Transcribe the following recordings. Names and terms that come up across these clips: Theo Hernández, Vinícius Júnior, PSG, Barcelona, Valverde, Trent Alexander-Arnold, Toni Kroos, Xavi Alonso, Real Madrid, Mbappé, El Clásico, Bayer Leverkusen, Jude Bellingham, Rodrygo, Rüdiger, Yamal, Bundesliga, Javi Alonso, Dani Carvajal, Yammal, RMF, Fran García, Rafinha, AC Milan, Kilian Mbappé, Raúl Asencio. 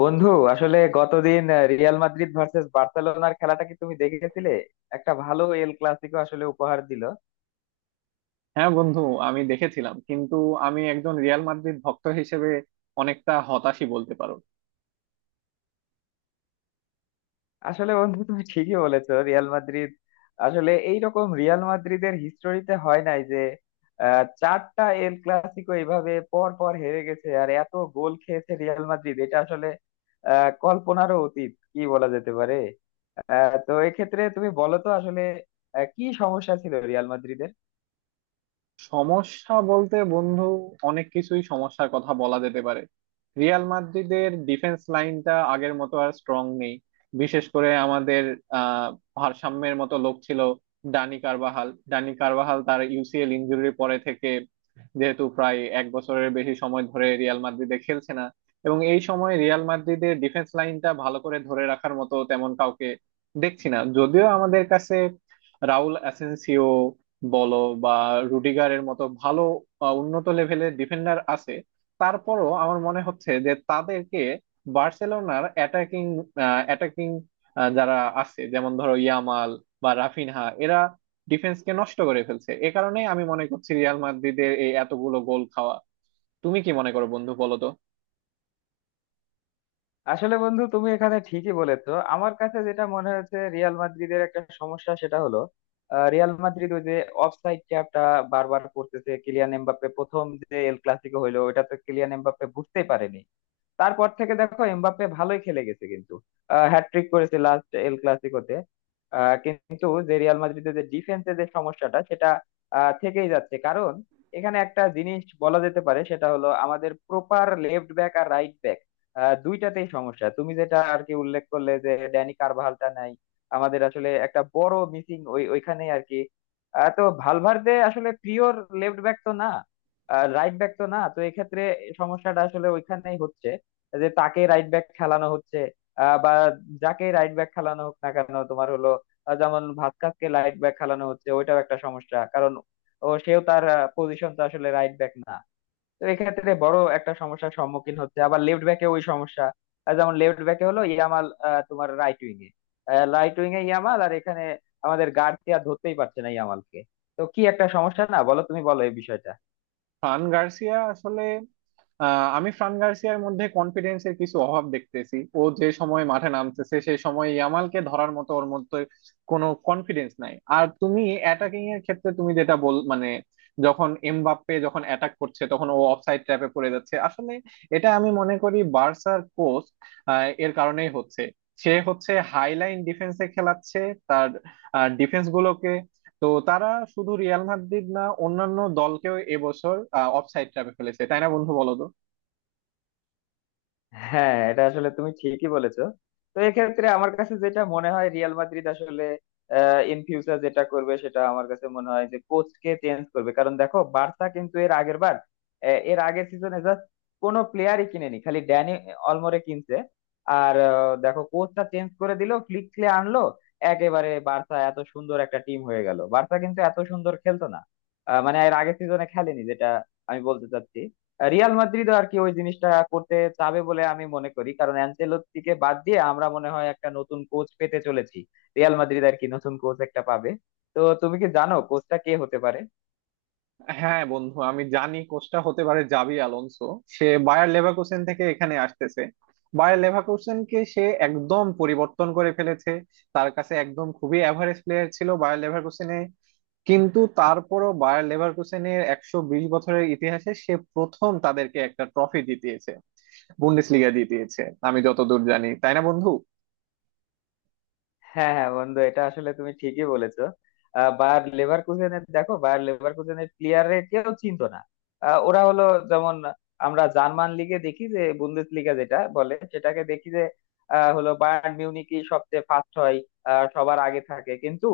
বন্ধু আসলে গতদিন রিয়াল মাদ্রিদ ভার্সেস বার্সেলোনার খেলাটা কি তুমি দেখেছিলে? একটা ভালো এল ক্লাসিকো আসলে উপহার দিল। হ্যাঁ বন্ধু, আমি দেখেছিলাম। কিন্তু আমি একজন রিয়াল মাদ্রিদ ভক্ত হিসেবে অনেকটা হতাশই বলতে পারো। আসলে বন্ধু তুমি ঠিকই বলেছো, রিয়াল মাদ্রিদ আসলে এইরকম রিয়াল মাদ্রিদের হিস্টোরিতে হয় নাই যে চারটা এল ক্লাসিকো এইভাবে পর পর হেরে গেছে আর এত গোল খেয়েছে রিয়াল মাদ্রিদ, এটা আসলে কল্পনারও অতীত কি বলা যেতে পারে। তো এক্ষেত্রে তুমি বলো তো আসলে কি সমস্যা ছিল রিয়াল মাদ্রিদের। সমস্যা বলতে বন্ধু, অনেক কিছুই সমস্যার কথা বলা যেতে পারে। রিয়াল মাদ্রিদের ডিফেন্স লাইনটা আগের মতো আর স্ট্রং নেই। বিশেষ করে আমাদের আহ ভারসাম্যের মতো লোক ছিল। ডানি কারবাহাল তার ইউসিএল ইনজুরির পরে থেকে, যেহেতু প্রায় এক বছরের বেশি সময় ধরে রিয়াল মাদ্রিদে খেলছে না, এবং এই সময় রিয়াল মাদ্রিদের ডিফেন্স লাইনটা ভালো করে ধরে রাখার মতো তেমন কাউকে দেখছি না। যদিও আমাদের কাছে রাউল অ্যাসেনসিও বলো বা রুডিগারের মতো ভালো উন্নত লেভেলের ডিফেন্ডার আছে, তারপরও আমার মনে হচ্ছে যে তাদেরকে বার্সেলোনার অ্যাটাকিং, অ্যাটাকিং যারা আছে যেমন ধরো ইয়ামাল বা রাফিনহা, এরা ডিফেন্সকে নষ্ট করে ফেলছে। এ কারণেই আমি মনে করছি রিয়াল মাদ্রিদের এই এতগুলো গোল খাওয়া। তুমি কি মনে করো বন্ধু, বলো তো? আসলে বন্ধু তুমি এখানে ঠিকই বলেছো, আমার কাছে যেটা মনে হয়েছে রিয়াল মাদ্রিদের একটা সমস্যা সেটা হলো রিয়াল মাদ্রিদ ওই যে অফসাইড ট্যাপটা বারবার করতেছে। কিলিয়ান এমবাপ্পে প্রথম যে এল ক্লাসিকো হইলো ওটা তো কিলিয়ান এমবাপ্পে বুঝতেই পারেনি। তারপর থেকে দেখো এমবাপ্পে ভালোই খেলে গেছে, কিন্তু হ্যাটট্রিক করেছে লাস্ট এল ক্লাসিকোতে। কিন্তু যে রিয়াল মাদ্রিদের যে ডিফেন্সের যে সমস্যাটা সেটা থেকেই যাচ্ছে। কারণ এখানে একটা জিনিস বলা যেতে পারে সেটা হলো, আমাদের প্রপার লেফট ব্যাক আর রাইট ব্যাক দুইটাতেই সমস্যা। তুমি যেটা আর কি উল্লেখ করলে যে ড্যানি কারভালটা নাই, আমাদের আসলে একটা বড় মিসিং ওইখানেই আর কি। তো ভালভার্দে আসলে পিওর লেফট ব্যাক তো না, রাইট ব্যাক তো না, তো এক্ষেত্রে সমস্যাটা আসলে ওইখানেই হচ্ছে যে তাকে রাইট ব্যাক খেলানো হচ্ছে বা যাকে রাইট ব্যাক খেলানো হোক না কেন তোমার হলো যেমন ভাস্কাসকে রাইট ব্যাক খেলানো হচ্ছে, ওইটাও একটা সমস্যা। কারণ ও সেও তার পজিশন তো আসলে রাইট ব্যাক না, তো এক্ষেত্রে বড় একটা সমস্যার সম্মুখীন হচ্ছে। আবার লেফট ব্যাকে ওই সমস্যা, যেমন লেফট ব্যাকে হলো ইয়ামাল, তোমার রাইট উইং এ রাইট উইং এ ইয়ামাল, আর এখানে আমাদের গার্ড আর ধরতেই পারছে না ইয়ামালকে। তো কি একটা সমস্যা না, বলো তুমি, বলো এই বিষয়টা। ফ্রান গার্সিয়া আসলে, আমি ফ্রান গার্সিয়ার মধ্যে কনফিডেন্সের কিছু অভাব দেখতেছি। ও যে সময় মাঠে নামতেছে সেই সময় ইয়ামালকে ধরার মতো ওর মধ্যে কোনো কনফিডেন্স নাই। আর তুমি অ্যাটাকিং এর ক্ষেত্রে তুমি যেটা বল, মানে যখন এমবাপ্পে যখন অ্যাটাক করছে তখন ও অফসাইড ট্র্যাপে পড়ে যাচ্ছে আসলে। এটা আমি মনে করি বার্সার কোচ এর কারণেই হচ্ছে। সে হচ্ছে হাইলাইন ডিফেন্সে খেলাচ্ছে তার ডিফেন্স গুলোকে। তো তারা শুধু রিয়াল মাদ্রিদ না, অন্যান্য দলকেও এবছর অফসাইড ট্র্যাপে ফেলেছে, তাই না বন্ধু, বলো তো? হ্যাঁ, এটা আসলে তুমি ঠিকই বলেছো। তো এক্ষেত্রে আমার কাছে যেটা মনে হয় রিয়াল মাদ্রিদ আসলে ইন ফিউচার যেটা করবে সেটা আমার কাছে মনে হয় যে কোচকে চেঞ্জ করবে। কারণ দেখো বার্সা কিন্তু এর আগের বার এর আগের সিজনে জাস্ট কোনো প্লেয়ারই কিনেনি, খালি ড্যানি অলমোরে কিনছে আর দেখো কোচটা চেঞ্জ করে দিল, ফ্লিক ক্লে আনলো, একেবারে বার্সা এত সুন্দর একটা টিম হয়ে গেল। বার্সা কিন্তু এত সুন্দর খেলতো না মানে এর আগের সিজনে খেলেনি, যেটা আমি বলতে চাচ্ছি। রিয়াল মাদ্রিদ আর কি ওই জিনিসটা করতে চাবে বলে আমি মনে করি, কারণ অ্যানচেলত্তিকে বাদ দিয়ে আমরা মনে হয় একটা নতুন কোচ পেতে চলেছি। রিয়াল মাদ্রিদ আর কি নতুন কোচ একটা পাবে। তো তুমি কি জানো কোচটা কে হতে পারে? হ্যাঁ বন্ধু, আমি জানি কোচটা হতে পারে জাবি আলোনসো। সে বায়ার লেভারকুসেন থেকে এখানে আসতেছে। বায়ার লেভারকুসেনকে সে একদম পরিবর্তন করে ফেলেছে। তার কাছে একদম খুবই অ্যাভারেজ প্লেয়ার ছিল বায়ার লেভারকুসেনে, কিন্তু তারপরও বায়ার লেভারকুসেনের 120 বছরের ইতিহাসে সে প্রথম তাদেরকে একটা ট্রফি জিতিয়েছে, বুন্ডেসলিগা জিতিয়েছে। আমি যতদূর জানি, তাই না বন্ধু? হ্যাঁ হ্যাঁ বন্ধু, এটা আসলে তুমি ঠিকই বলেছো। বায়ার লেভারকুসেনের, দেখো বায়ার লেভারকুসেনের প্লেয়াররা কেউ চিনতো না। ওরা হলো যেমন, আমরা জার্মান লিগে দেখি যে বুন্দেস লিগা যেটা বলে সেটাকে দেখি যে হলো বায়ার্ন মিউনিখই সবচেয়ে ফার্স্ট হয় সবার আগে থাকে, কিন্তু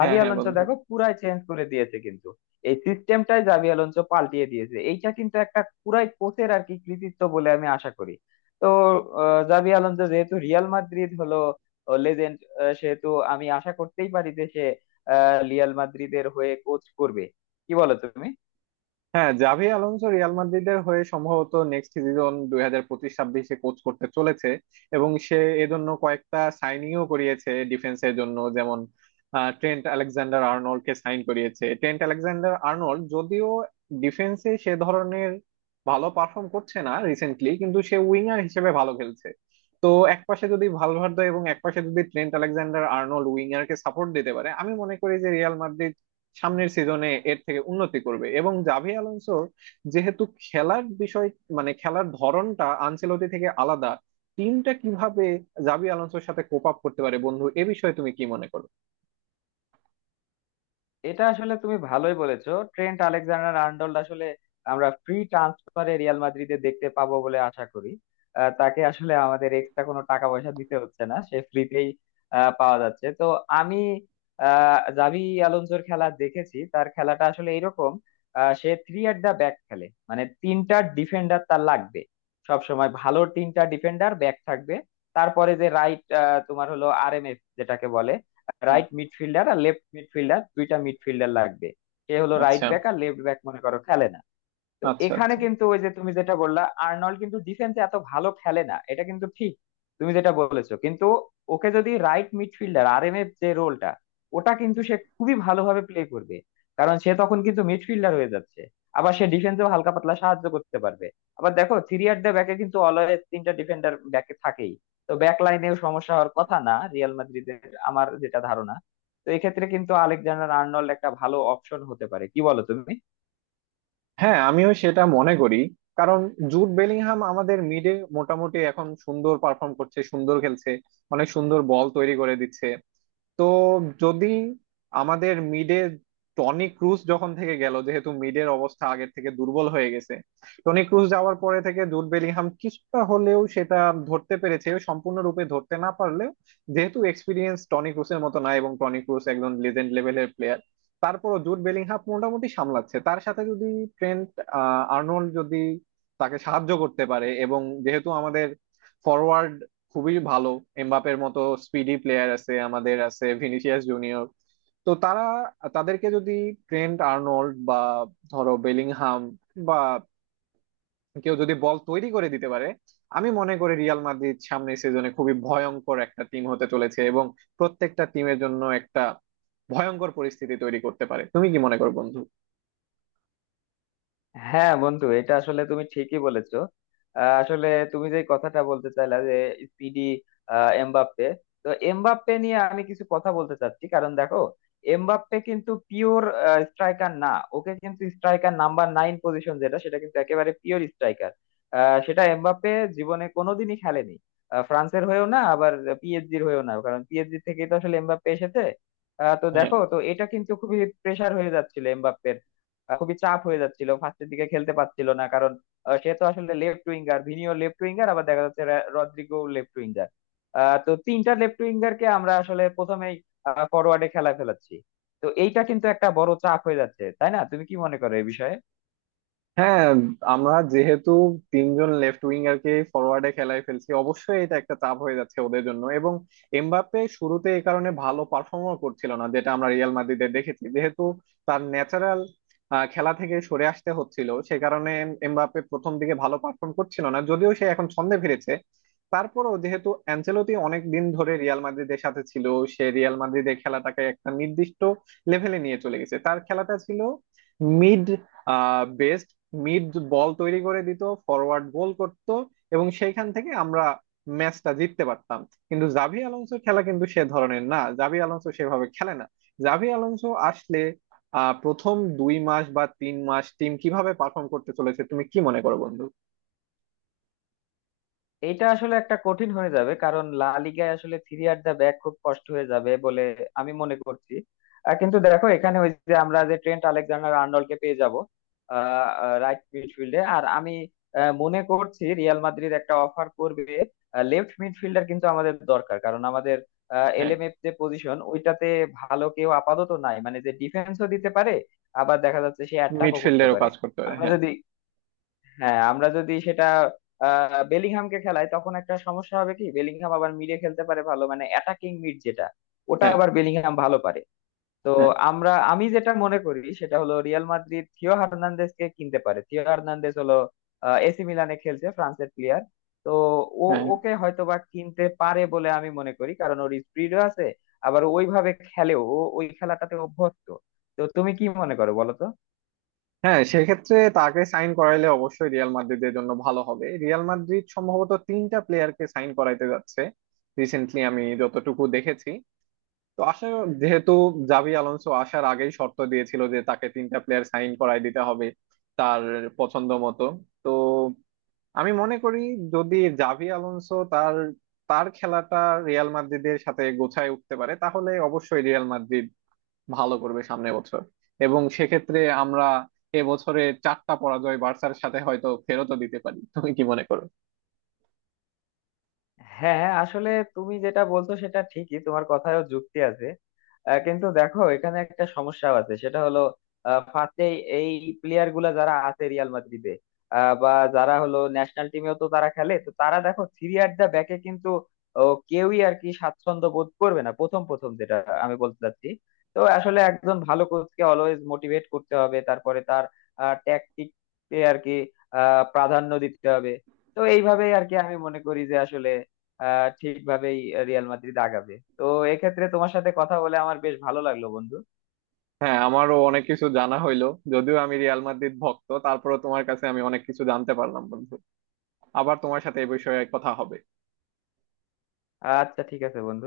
হ্যাঁ হ্যাঁ আলোনসো বন্ধু। দেখো পুরাই চেঞ্জ করে দিয়েছে। কিন্তু এই সিস্টেমটাই জাভি আলোনসো পাল্টিয়ে দিয়েছে, এইটা কিন্তু একটা পুরাই কোচের আর কি কৃতিত্ব বলে আমি আশা করি। তো জাভি আলোনসো যেহেতু রিয়াল মাদ্রিদ হলো লেজেন্ড, সেহেতু আমি আশা করতেই পারি যে সে রিয়াল মাদ্রিদের হয়ে কোচ করবে। কি বলো তুমি? হ্যাঁ, জাভি আলোনসো রিয়াল মাদ্রিদের হয়ে সম্ভবত নেক্সট সিজন 2025-26-এ কোচ করতে চলেছে, এবং সে এজন্য কয়েকটা সাইনিংও করিয়েছে ডিফেন্সের জন্য। যেমন ট্রেন্ট আলেকজান্ডার আর্নল্ড কে সাইন করিয়েছে। ট্রেন্ট আলেকজান্ডার আর্নল্ড যদিও ডিফেন্সে সে ধরনের ভালো পারফর্ম করছে না রিসেন্টলি, কিন্তু সে উইঙ্গার হিসেবে ভালো খেলছে। তো একপাশে যদি ভালভার্দে এবং একপাশে যদি ট্রেন্ট আলেকজান্ডার আর্নল্ড উইঙ্গার কে সাপোর্ট দিতে পারে, আমি মনে করি যে রিয়াল মাদ্রিদ সামনের সিজনে এর থেকে উন্নতি করবে। এবং জাভি আলোনসোর যেহেতু খেলার বিষয়, মানে খেলার ধরনটা আনচেলতি থেকে আলাদা, টিমটা কিভাবে জাভি আলোনসোর সাথে কোপ আপ করতে পারে বন্ধু, এ বিষয়ে তুমি কি মনে করো? এটা আসলে তুমি ভালোই বলেছো। ট্রেন্ট আলেকজান্ডার আর্নল্ড আসলে আমরা ফ্রি ট্রান্সফারে রিয়াল মাদ্রিদে দেখতে পাবো বলে আশা করি। তাকে আসলে আমাদের এক্সট্রা কোনো টাকা পয়সা দিতে হচ্ছে না, সে ফ্রিতেই পাওয়া যাচ্ছে। তো আমি জাভি আলোনসোর খেলা দেখেছি, তার খেলাটা আসলে এরকম— সে থ্রি অ্যাট দা ব্যাক খেলে, মানে তিনটা ডিফেন্ডার তার লাগবে। সব সময় ভালো তিনটা ডিফেন্ডার ব্যাক থাকবে, তারপরে যে রাইট তোমার হলো আরএমএফ যেটাকে বলে, হুম। রাইট মিডফিল্ডার আর লেফট মিডফিল্ডার, দুইটা মিডফিল্ডার লাগবে। সে হলো রাইট আচ্ছা। ব্যাক আর লেফট ব্যাক মনে করো খেলে না। তো আচ্ছা এখানে আচ্ছা। কিন্তু ওই যে তুমি যেটা বললা, আর্নল্ড কিন্তু ডিফেন্সে এত ভালো খেলে না, এটা কিন্তু ঠিক তুমি যেটা বলেছো। কিন্তু ওকে যদি রাইট মিডফিল্ডার আরএমএফ যে রোলটা, ওটা কিন্তু সে খুবই ভালোভাবে প্লে করবে। কারণ সে তখন কিন্তু মিডফিল্ডার হয়ে যাচ্ছে, আবার সে ডিফেন্সেও হালকা পাতলা সাহায্য করতে পারবে। আবার দেখো থ্রি অ্যাট দ্য ব্যাকে কিন্তু অলওয়েজ তিনটা ডিফেন্ডার ব্যাকে থাকেই, তো ব্যাক লাইনেও সমস্যা হওয়ার কথা না রিয়াল মাদ্রিদের, আমার যেটা ধারণা। তো এক্ষেত্রে কিন্তু আলেকজান্ডার আর্নল্ড একটা ভালো অপশন হতে পারে, কি বলো তুমি? হ্যাঁ, আমিও সেটা মনে করি। কারণ জুড বেলিংহাম আমাদের মিডে মোটামুটি এখন সুন্দর পারফর্ম করছে, সুন্দর খেলছে, অনেক সুন্দর বল তৈরি করে দিচ্ছে। তো যদি আমাদের মিডে, টনি ক্রুস যখন থেকে গেল যেহেতু মিডের অবস্থা আগের থেকে দুর্বল হয়ে গেছে, টনি ক্রুস যাওয়ার পরে থেকে জুড বেলিংহাম কিছুটা হলেও সেটা ধরতে পেরেছে। সম্পূর্ণরূপে ধরতে না পারলেও, যেহেতু এক্সপিরিয়েন্স টনি ক্রুসের মতো না, এবং টনি ক্রুস একজন লেজেন্ড লেভেলের প্লেয়ার, তারপরও জুড বেলিংহাম মোটামুটি সামলাচ্ছে। তার সাথে যদি ট্রেন্ট আর্নল্ড যদি তাকে সাহায্য করতে পারে, এবং যেহেতু আমাদের ফরওয়ার্ড খুবই ভালো, এমবাপের মতো স্পিডি প্লেয়ার আছে, আমাদের আছে ভিনিসিয়াস জুনিয়র, তো তারা, তাদেরকে যদি ট্রেন্ট আর্নল্ড বা ধরো বেলিংহাম বা কেউ যদি বল তৈরি করে দিতে পারে, আমি মনে করি রিয়াল মাদ্রিদ সামনের সিজনে খুবই ভয়ঙ্কর একটা টিম হতে চলেছে, এবং প্রত্যেকটা টিমের জন্য একটা ভয়ঙ্কর পরিস্থিতি তৈরি করতে পারে। তুমি কি মনে করো বন্ধু? হ্যাঁ বন্ধু, এটা আসলে তুমি ঠিকই বলেছো। আসলে তুমি যে কথাটা বলতে চাইলা যে স্পিডি এমবাপ্পে, তো এমবাপ্পে নিয়ে আমি কিছু কথা বলতে চাচ্ছি। কারণ দেখো এমবাপ্পে কিন্তু পিওর স্ট্রাইকার না। ওকে কিন্তু স্ট্রাইকার নাম্বার নাইন পজিশন যেটা সেটা কিন্তু একেবারে পিওর স্ট্রাইকার, সেটা এমবাপ্পে জীবনে কোনোদিনই খেলেনি। ফ্রান্সের হয়েও না, আবার পিএসজির হয়েও না, কারণ পিএসজি থেকেই তো আসলে এমবাপ্পে এসেছে। তো হ্যাঁ। দেখো তো এটা কিন্তু খুবই প্রেসার হয়ে যাচ্ছিল এমবাপ্পে, খুবই চাপ হয়ে যাচ্ছিল, ফার্স্টের দিকে খেলতে পারছিল না। কারণ সে তো আসলে লেফট উইঙ্গার, ভিনিও লেফট উইঙ্গার, আবার দেখা যাচ্ছে রদ্রিগো লেফট উইঙ্গার। তো তিনটা লেফট উইঙ্গারকে আমরা আসলে প্রথমেই ফরওয়ার্ডে খেলা ফেলাচ্ছি, তো এইটা কিন্তু একটা বড় চাপ হয়ে যাচ্ছে তাই না? তুমি কি মনে করো এই বিষয়ে? হ্যাঁ, আমরা যেহেতু 3 জন লেফট উইঙ্গারকে ফরওয়ার্ডে খেলায় ফেলছি, অবশ্যই এটা একটা চাপ হয়ে যাচ্ছে ওদের জন্য। এবং এমবাপ্পে শুরুতে এই কারণে ভালো পারফর্মও করছিল না, যেটা আমরা রিয়াল মাদ্রিদে দেখেছি। যেহেতু তার ন্যাচারাল খেলা থেকে সরে আসতে হচ্ছিল, সে কারণে এমবাপ্পে প্রথম দিকে ভালো পারফর্ম করছিল না, যদিও সে এখন ছন্দে ফিরেছে। তারপরও যেহেতু অ্যানচেলোতি অনেক দিন ধরে রিয়াল মাদ্রিদের সাথে ছিল, সে রিয়াল মাদ্রিদের খেলাটাকে একটা নির্দিষ্ট লেভেলে নিয়ে চলে গেছে। তার খেলাটা ছিল, মিড, মিড বল তৈরি করে দিত, ফরওয়ার্ড গোল করত, এবং সেইখান থেকে আমরা ম্যাচটা জিততে পারতাম। কিন্তু জাভি আলোনসোর খেলা কিন্তু সে ধরনের না, জাভি আলোনসো সেভাবে খেলে না। জাভি আলোনসো আসলে, প্রথম 2 মাস বা 3 মাস টিম কিভাবে পারফর্ম করতে চলেছে, তুমি কি মনে করো বন্ধু? এটা আসলে একটা কঠিন হয়ে যাবে, কারণ লা লিগায় আসলে থ্রি আর দা ব্যাক খুব কষ্ট হয়ে যাবে বলে আমি মনে করছি। কিন্তু দেখো এখানে ওই যে আমরা যে ট্রেন্ট আলেকজান্ডার আর্নল্ডকে পেয়ে যাব রাইট মিডফিল্ডে, আর আমি মনে করছি রিয়াল মাদ্রিদ একটা অফার করবে। লেফট মিডফিল্ডার কিন্তু আমাদের দরকার, কারণ আমাদের হ্যাঁ। এলএমএফ যে পজিশন ওইটাতে ভালো কেউ আপাতত নাই, মানে যে ডিফেন্সও দিতে পারে আবার দেখা যাচ্ছে সে অ্যাটাকও করতে মিডফিল্ডেরও পারে। কাজ করতে পারে, আমরা হ্যাঁ। যদি হ্যাঁ, আমরা যদি সেটা বেলিংহামকে খেলাই তখন একটা সমস্যা হবে কি, বেলিংহাম আবার মিডে খেলতে পারে ভালো, মানে অ্যাটাকিং মিড যেটা, ওটা হ্যাঁ। আবার বেলিংহাম ভালো পারে। তো হ্যাঁ। আমি যেটা মনে করি সেটা হলো রিয়াল মাদ্রিদ থিও হার্নান্দেজ কে কিনতে পারে। থিও হার্নান্দেজ হলো এসি মিলানে খেলছে, ফ্রান্সের প্লেয়ার। তো ও হ্যাঁ। ওকে হয়তোবা কিনতে পারে বলে আমি মনে করি, কারণ ওর স্পিডও আছে। আবার ওইভাবে খেলেও ও ওই খেলাটাতে অভ্যস্ত। তো তুমি কি মনে করো, বলো তো? হ্যাঁ, সেক্ষেত্রে তাকে সাইন করাইলে অবশ্যই রিয়াল মাদ্রিদের জন্য ভালো হবে। রিয়াল মাদ্রিদ সম্ভবত 3 টা প্লেয়ারকে সাইন করাইতে যাচ্ছে রিসেন্টলি আমি যতটুকু দেখেছি। তো আশা, যেহেতু জাভি আলোনসো আসার আগেই শর্ত দিয়েছিল যে তাকে 3 টা প্লেয়ার সাইন করায় দিতে হবে তার পছন্দ মতো, তো আমি মনে করি যদি জাভি আলোনসো তার, তার খেলাটা রিয়াল মাদ্রিদের সাথে গোছায় উঠতে পারে, তাহলে অবশ্যই রিয়াল মাদ্রিদ ভালো করবে সামনের বছর। এবং সেক্ষেত্রে আমরা এবছরে 4 টা পরাজয় বার্সার সাথে হয়তো ফেরতও দিতে পারি। তুমি কি মনে করো? হ্যাঁ আসলে তুমি যেটা বলছো সেটা ঠিকই, তোমার কথায়ও যুক্তি আছে। কিন্তু দেখো এখানে একটা সমস্যা আছে, সেটা হলো ফার্স্টে এই প্লেয়ার গুলা যারা আছে রিয়াল মাদ্রিদে বা যারা হলো ন্যাশনাল টিমেও তো তারা খেলে, তো তারা দেখো থ্রি অ্যাট দা ব্যাকে কিন্তু ও, কেউই আর কি স্বাচ্ছন্দ্য বোধ করবে না প্রথম প্রথম, যেটা আমি বলতে চাচ্ছি। তো আসলে একজন ভালো কোচকে অলওয়েজ মোটিভেট করতে হবে, তারপরে তার ট্যাকটিক আর কি প্রাধান্য দিতে হবে। তো এইভাবেই আর কি আমি মনে করি যে আসলে ঠিকভাবেই রিয়াল মাদ্রিদ আগাবে। তো এক্ষেত্রে তোমার সাথে কথা বলে আমার বেশ ভালো লাগলো বন্ধু। হ্যাঁ, আমারও অনেক কিছু জানা হইলো। যদিও আমি রিয়াল মাদ্রিদ ভক্ত, তারপরেও তোমার কাছে আমি অনেক কিছু জানতে পারলাম বন্ধু। আবার তোমার সাথে এ বিষয়ে কথা হবে। আচ্ছা ঠিক আছে বন্ধু।